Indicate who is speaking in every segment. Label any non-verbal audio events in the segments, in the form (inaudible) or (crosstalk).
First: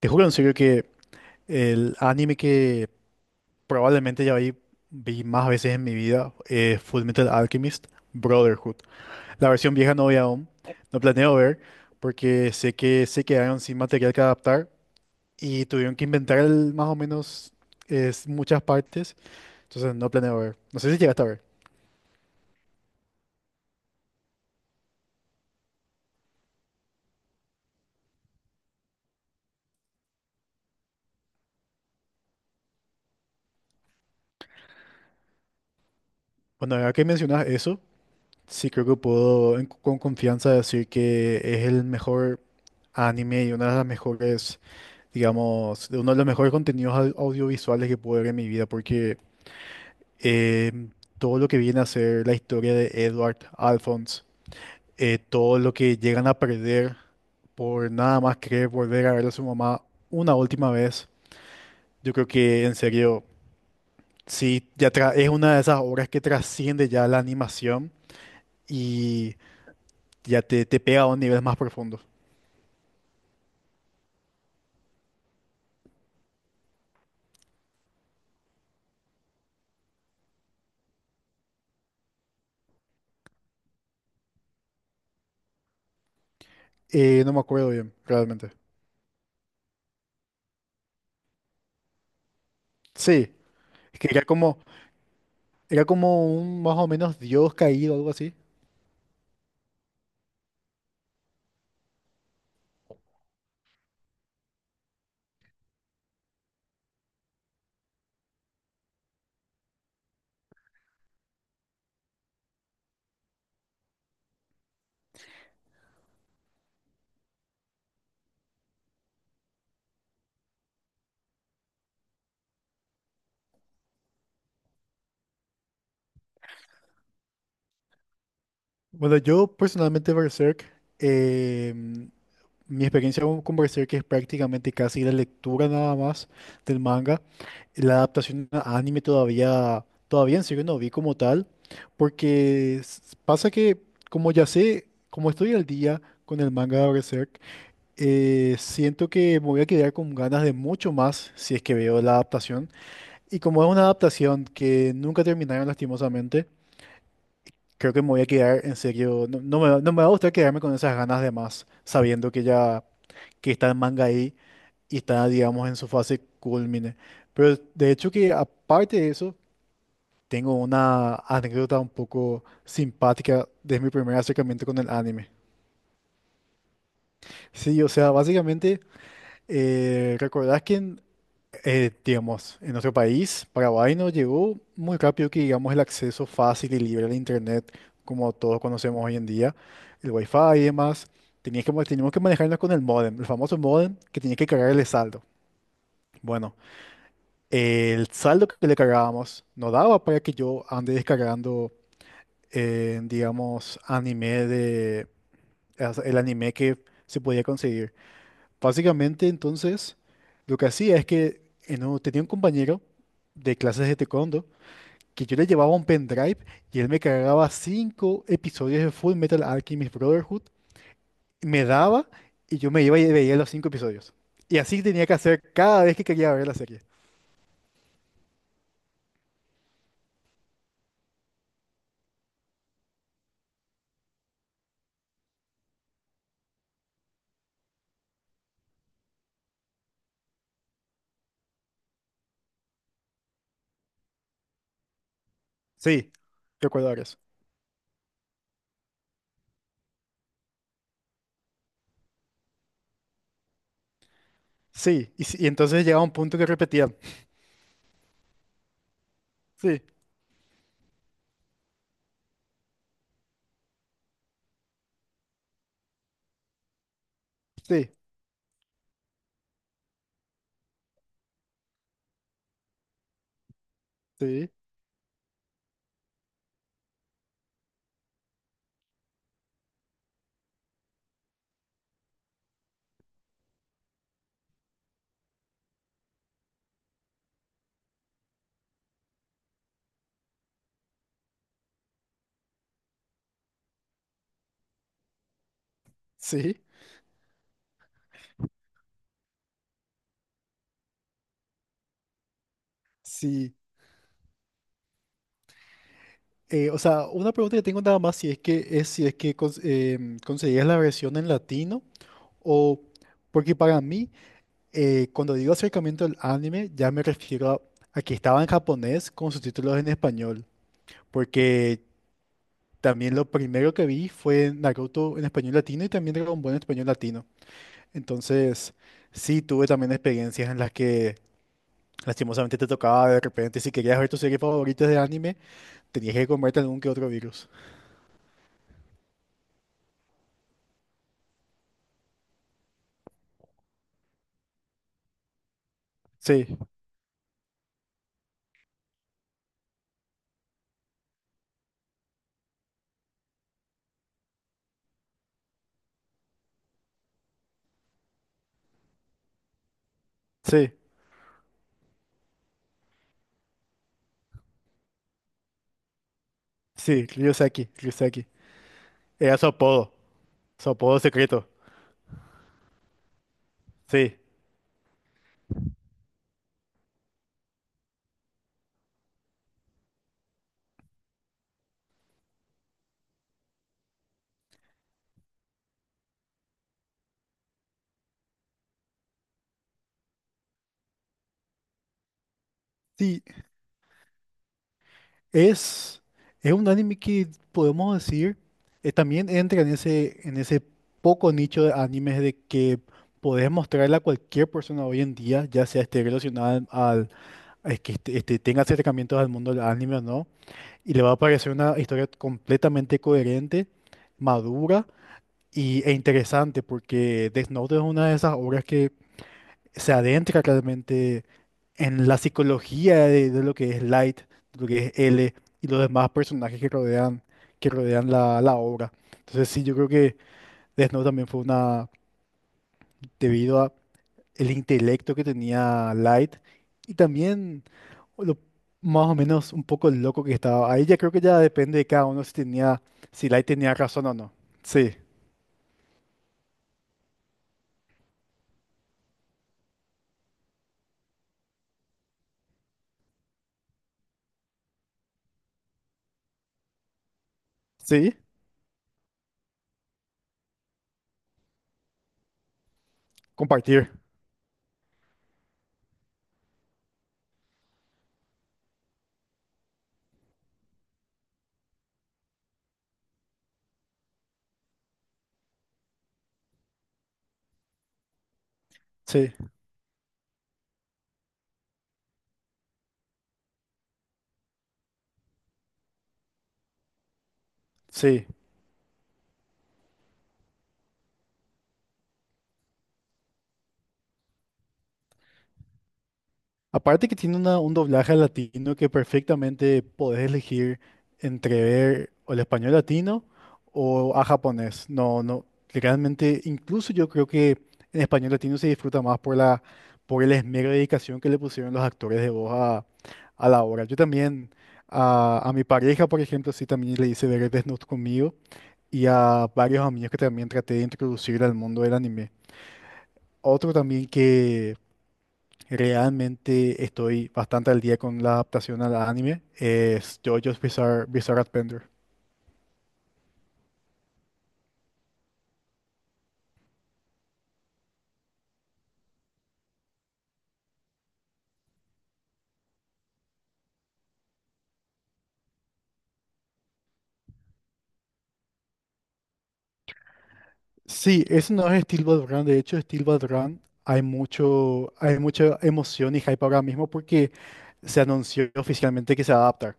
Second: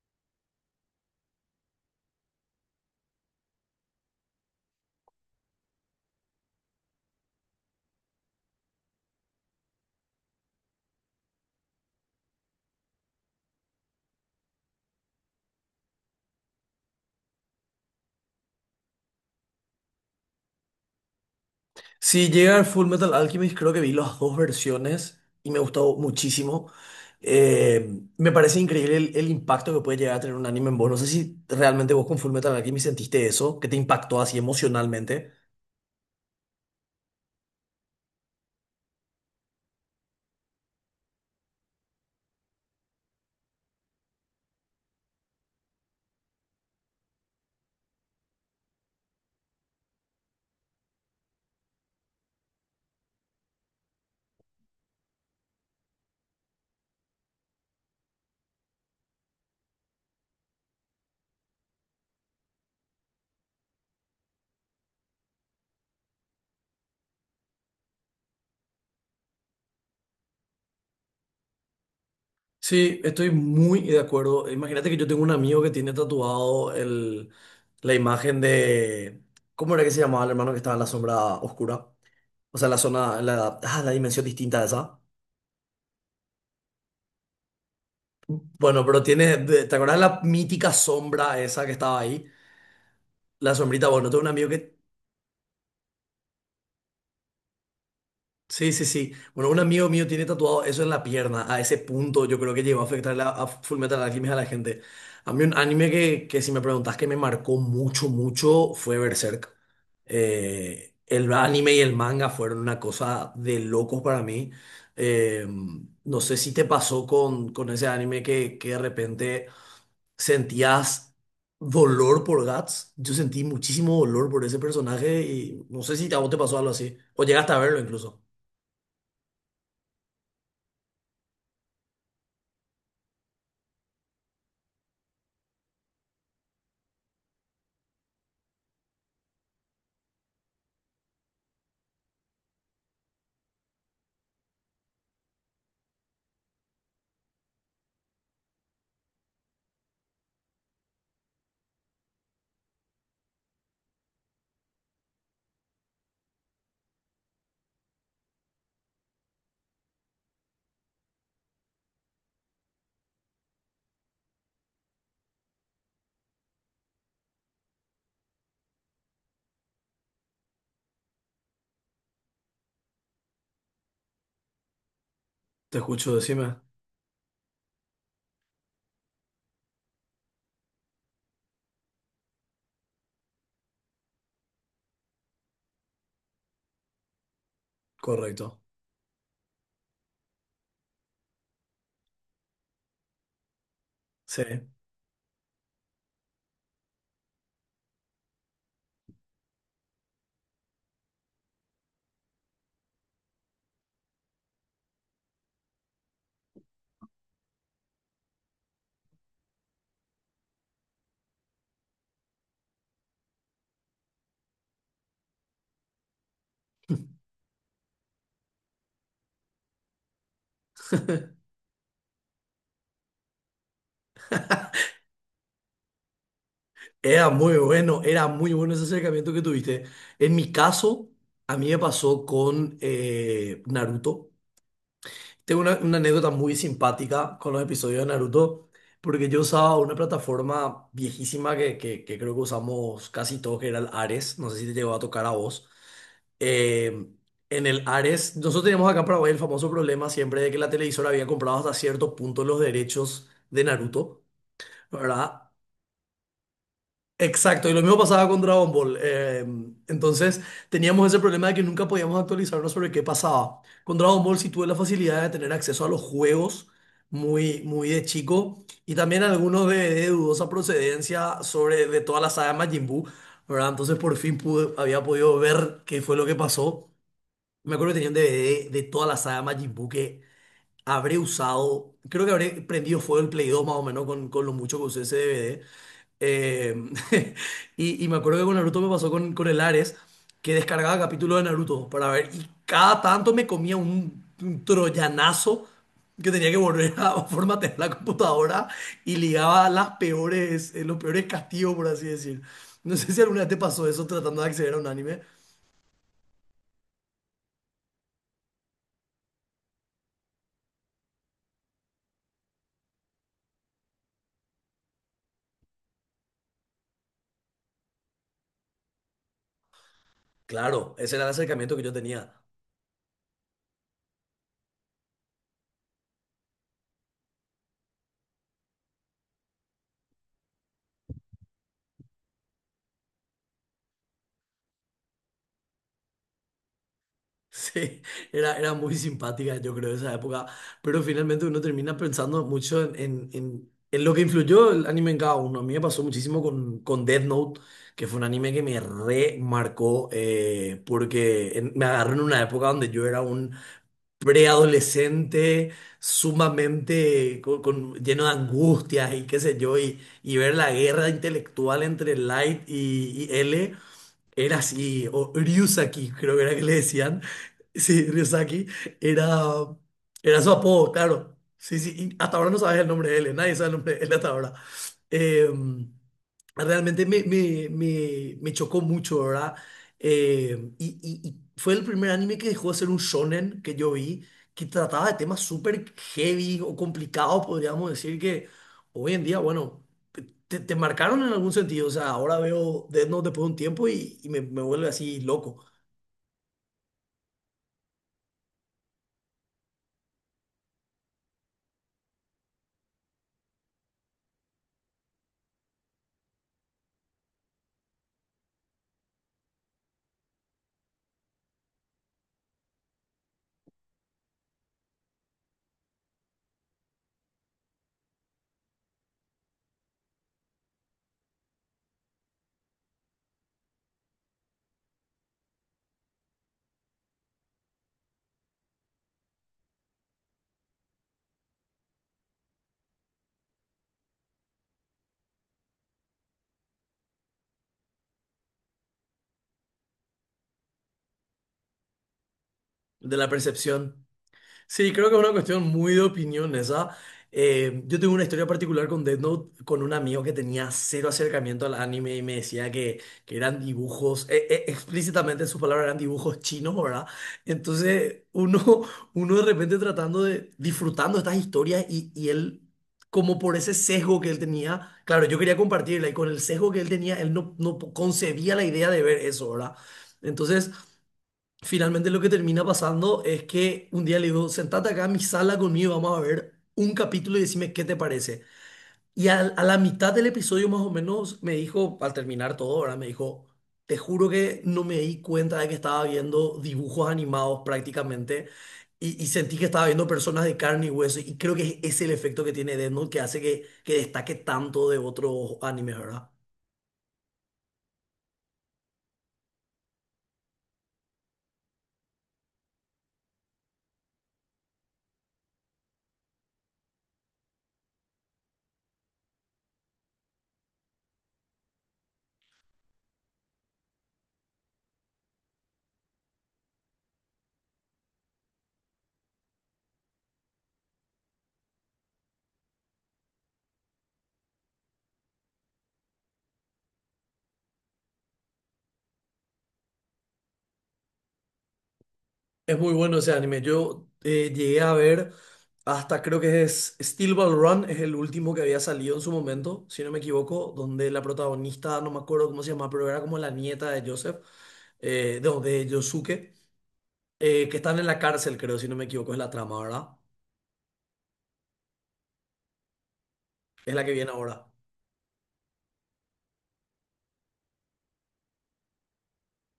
Speaker 1: Te juro en serio que el anime que probablemente ya vi más veces en mi vida es Fullmetal Alchemist Brotherhood. La versión vieja no vi aún, no planeo ver porque sé que se quedaron sin material que adaptar y tuvieron que inventar más o menos es, muchas partes, entonces no planeo ver. No sé si llegaste a ver.
Speaker 2: Si llega el Full Metal Alchemist, creo que vi las dos versiones y me gustó muchísimo. Me parece increíble el impacto que puede llegar a tener un anime en vos. No sé si realmente vos con Full Metal Alchemist sentiste eso, que te impactó así emocionalmente.
Speaker 1: Bueno, ahora que mencionas eso, sí creo que puedo con confianza decir que es el mejor anime y una de las mejores, digamos, de uno de los mejores contenidos audiovisuales que pude ver en mi vida, porque em, todo lo que viene a ser la historia de Edward Alphonse, todo lo que llegan a perder por nada más querer volver a ver a su mamá una última vez. Yo creo que, en serio, sí, es una de esas obras que trasciende ya la animación y ya te pega a un nivel más profundo.
Speaker 2: Sí, estoy muy de acuerdo. Imagínate que yo tengo un amigo que tiene tatuado el, la imagen de... ¿Cómo era que se llamaba el hermano que estaba en la sombra oscura? O sea, la zona, la, ah, la dimensión distinta de esa.
Speaker 1: No me acuerdo bien, realmente.
Speaker 2: Bueno, pero tiene, ¿te acuerdas de la mítica sombra esa que estaba ahí?
Speaker 1: Sí,
Speaker 2: La sombrita,
Speaker 1: es que
Speaker 2: bueno, tengo
Speaker 1: era
Speaker 2: un amigo
Speaker 1: como,
Speaker 2: que...
Speaker 1: era como un más o menos dios caído, algo así.
Speaker 2: Sí, sí, sí. Bueno, un amigo mío tiene tatuado eso en la pierna. A ese punto yo creo que llegó a afectar a Fullmetal Alchemist a la gente. A mí un anime que si me preguntas que me marcó mucho, mucho fue Berserk. El anime y el manga fueron una cosa de locos para mí. Eh, no sé si te pasó con ese anime que de repente ¿sentías dolor por Guts? Yo sentí muchísimo dolor por ese personaje y no sé si a vos te pasó algo así. O llegaste a verlo incluso.
Speaker 1: Bueno, yo personalmente Berserk, eh, mi experiencia con Berserk es prácticamente casi la lectura nada más del manga. La adaptación a anime todavía en serio no vi como tal, porque pasa que, como ya sé, como estoy al día con el manga de Berserk, siento que me voy a quedar con ganas de mucho más si es que veo la adaptación. Y como es una adaptación que nunca terminaron, lastimosamente, creo que me voy a quedar, en serio, no, no me va a gustar quedarme con esas ganas de más, sabiendo que ya, que está el manga ahí y está, digamos, en su fase culmine. Pero, de hecho, que aparte de eso, tengo una anécdota un poco simpática de mi primer acercamiento con el anime.
Speaker 2: Te escucho, decime.
Speaker 1: Sí, o sea, básicamente, ¿recordás que en digamos, en nuestro país, Paraguay, nos llegó muy rápido, que digamos, el acceso fácil y libre al internet, como
Speaker 2: Correcto.
Speaker 1: todos conocemos hoy en día, el wifi y demás? Teníamos que manejarnos con el modem, el famoso modem que tenía
Speaker 2: Sí.
Speaker 1: que cargar el saldo. Bueno, el saldo que le cargábamos no daba para que yo ande descargando, digamos, el anime que se podía conseguir. Básicamente, entonces, lo que hacía es que, tenía un compañero de clases de taekwondo que yo le llevaba un pendrive y él me cargaba cinco episodios de Full Metal Alchemist Brotherhood, me daba y yo me iba y veía los cinco episodios. Y así tenía que hacer cada vez que quería ver la serie.
Speaker 2: Era muy bueno ese acercamiento que tuviste. En mi caso, a mí me pasó con Naruto. Tengo una anécdota muy simpática con los episodios de Naruto, porque yo usaba una plataforma viejísima que creo que usamos casi todos, que era el Ares. No sé si te llegó a tocar a vos.
Speaker 1: Sí, recuerdo ahora
Speaker 2: Eh,
Speaker 1: eso.
Speaker 2: en el Ares, nosotros teníamos acá en Paraguay el famoso problema siempre de que la televisora había comprado hasta cierto punto los derechos de Naruto,
Speaker 1: Sí, y
Speaker 2: ¿verdad?
Speaker 1: entonces llegaba un punto que repetía.
Speaker 2: Exacto, y lo mismo pasaba con Dragon Ball.
Speaker 1: Sí,
Speaker 2: Entonces teníamos ese problema de que nunca podíamos actualizarnos sobre qué pasaba. Con Dragon Ball sí tuve la facilidad de tener acceso a los juegos muy, muy
Speaker 1: sí,
Speaker 2: de chico y también algunos de dudosa procedencia sobre de toda la saga Majin Buu, ¿verdad? Entonces por fin
Speaker 1: sí,
Speaker 2: pude, había podido ver qué fue lo que pasó. Me acuerdo que tenía un DVD de toda la saga Majin Buu que habré usado. Creo que habré prendido fuego el Play 2 más o menos con lo mucho que usé ese DVD. Eh, (laughs) y me acuerdo que con Naruto me pasó con el Ares, que descargaba capítulos de Naruto para ver. Y cada tanto me comía un troyanazo que tenía que
Speaker 1: sí,
Speaker 2: volver a (laughs) formatear la computadora y ligaba las peores, los peores castigos, por así decir. No sé si alguna vez
Speaker 1: sí.
Speaker 2: te pasó eso tratando de acceder a un anime.
Speaker 1: O sea, una pregunta que tengo nada más, si es que es, si es que cons- em, conseguías la versión en latino, o porque, para mí, cuando digo acercamiento al anime, ya me refiero a que estaba en japonés con subtítulos en español,
Speaker 2: Claro, ese era el acercamiento
Speaker 1: porque
Speaker 2: que yo tenía.
Speaker 1: también lo primero que vi fue Naruto en español latino y también Dragon Ball en español latino. Entonces sí tuve también experiencias en las que, lastimosamente, te tocaba de repente, si querías ver tu serie favorita de anime, tenías que comerte algún que otro virus.
Speaker 2: Sí, era, era muy simpática, yo creo, esa época. Pero finalmente uno termina pensando mucho en, en lo que influyó el anime en cada uno. A mí me pasó muchísimo
Speaker 1: Sí,
Speaker 2: con Death Note, que fue un anime que me remarcó, porque me agarró en una época donde yo era un preadolescente sumamente lleno de angustias y qué sé yo, y ver la
Speaker 1: sí.
Speaker 2: guerra intelectual entre Light y L. Era así, o Ryusaki, creo que era que le
Speaker 1: Sí,
Speaker 2: decían.
Speaker 1: Ryuseki,
Speaker 2: Sí,
Speaker 1: Ryuseki.
Speaker 2: Ryusaki.
Speaker 1: Era
Speaker 2: Era, era su
Speaker 1: su
Speaker 2: apodo,
Speaker 1: apodo
Speaker 2: claro.
Speaker 1: secreto.
Speaker 2: Sí, sí, y hasta ahora no sabes el nombre de él, nadie sabe el nombre de él
Speaker 1: Sí.
Speaker 2: hasta ahora. Eh, Realmente me, me chocó mucho, ¿verdad? Y, y fue el primer anime que dejó de ser un shonen que yo vi, que trataba de temas súper heavy o complicados, podríamos decir, que hoy en día, bueno, te marcaron en algún sentido. O sea, ahora veo Death
Speaker 1: Sí,
Speaker 2: Note después de un tiempo y me vuelve así loco
Speaker 1: es, es un anime que podemos decir, también entra en ese, poco nicho de animes de que podés mostrarle a cualquier persona hoy en día, ya sea, esté relacionada al que tenga acercamientos al mundo del anime o no, y le va a parecer una historia completamente coherente, madura e interesante, porque Death Note es una de esas obras que se adentra claramente en la psicología de, lo que es Light, de lo que es L y los demás personajes que rodean la obra. Entonces sí, yo creo que Death Note también fue una, debido a el intelecto que tenía Light y también lo más o menos un poco loco que estaba. Ahí ya creo que ya depende de cada uno
Speaker 2: de
Speaker 1: si
Speaker 2: la
Speaker 1: Light tenía razón
Speaker 2: percepción.
Speaker 1: o no. Sí,
Speaker 2: Sí, creo que es una cuestión muy de opinión esa. Yo tengo una historia particular con Death Note, con un amigo que tenía cero acercamiento al anime y me decía que eran dibujos, explícitamente en sus palabras eran dibujos chinos, ¿verdad?
Speaker 1: sí,
Speaker 2: Entonces uno, (laughs) uno de repente tratando de, disfrutando estas historias y él, como por ese
Speaker 1: compartir.
Speaker 2: sesgo que él tenía, claro, yo quería compartirla y con el sesgo que él tenía, él no, no concebía la idea de ver eso, ¿verdad? Entonces... Finalmente lo que termina pasando es que un día le digo, sentate acá en mi sala conmigo, vamos a ver un capítulo y decime qué te parece. Y
Speaker 1: Sí,
Speaker 2: a, la mitad del episodio más o menos me dijo, al terminar todo, ahora me dijo, te juro que no me di cuenta de que estaba viendo dibujos animados
Speaker 1: sí.
Speaker 2: prácticamente y sentí que estaba viendo personas de carne y hueso y creo que es el efecto que tiene Death Note que hace que destaque tanto de otros animes, ¿verdad?
Speaker 1: Aparte que tiene un doblaje al latino que perfectamente podés elegir entre ver o el español latino o a japonés. No, no, realmente, incluso yo creo que, en español latino, se disfruta más por el esmero de dedicación que le pusieron los actores de voz a la obra. Yo también, a mi pareja, por ejemplo, sí también le hice ver Death conmigo, y a varios amigos que también traté de introducir al mundo del anime. Otro también que realmente estoy bastante al día con la adaptación al anime es JoJo's Bizarre Adventure.
Speaker 2: Es muy bueno ese anime. Yo llegué a ver hasta creo que es Steel Ball Run, es el último que había salido en su momento, si no me equivoco, donde la protagonista, no me acuerdo cómo se llama, pero era como la nieta de Joseph, no, de Yosuke, que están en la cárcel, creo, si no me equivoco, es la trama, ¿verdad?
Speaker 1: Sí, ese no es Steel Ball Run. De hecho, Steel Ball Run,
Speaker 2: Es
Speaker 1: hay
Speaker 2: la que viene ahora.
Speaker 1: mucho, hay mucha emoción y hype ahora mismo porque se anunció oficialmente que se va a adaptar.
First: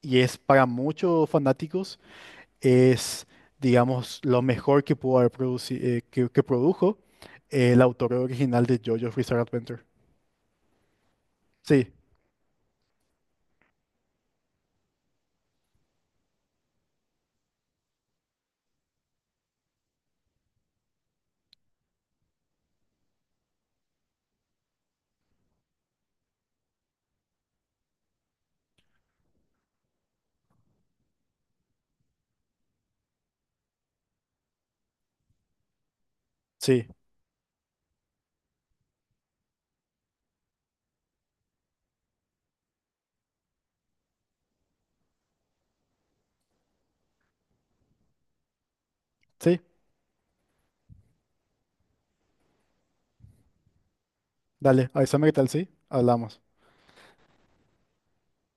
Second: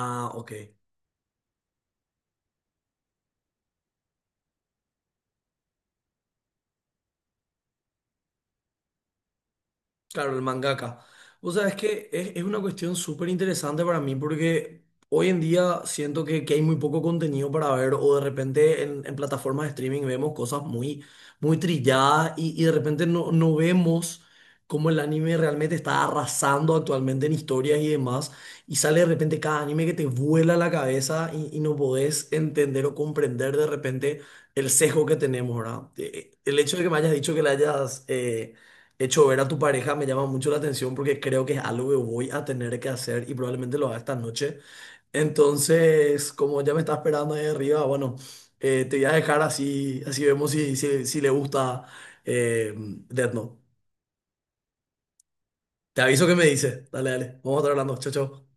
Speaker 1: Y es
Speaker 2: ok.
Speaker 1: para muchos fanáticos, es, digamos, lo mejor que pudo haber que produjo el autor original de JoJo's Bizarre Adventure.
Speaker 2: Claro, el mangaka. O sea, es
Speaker 1: Sí,
Speaker 2: que es una cuestión súper interesante para mí porque hoy en día siento que hay muy poco contenido para ver o de repente en plataformas de streaming vemos cosas muy, muy trilladas y de repente no, no vemos cómo el anime realmente está arrasando actualmente en historias y demás y sale de repente cada anime que te vuela la cabeza y no podés entender o comprender de repente el sesgo que tenemos, ¿verdad? El hecho de
Speaker 1: sí,
Speaker 2: que me hayas dicho que le hayas... hecho ver a tu pareja me llama mucho la atención porque creo que es algo que voy a tener que hacer y probablemente lo haga esta noche. Entonces, como ya me está esperando ahí arriba, bueno, te voy a dejar
Speaker 1: sí.
Speaker 2: así, así vemos si, si, si le gusta Death Note.
Speaker 1: Dale, avísame qué tal, sí.
Speaker 2: Te aviso que
Speaker 1: Hablamos.
Speaker 2: me dice. Dale, dale. Vamos a estar hablando. Chao, chao.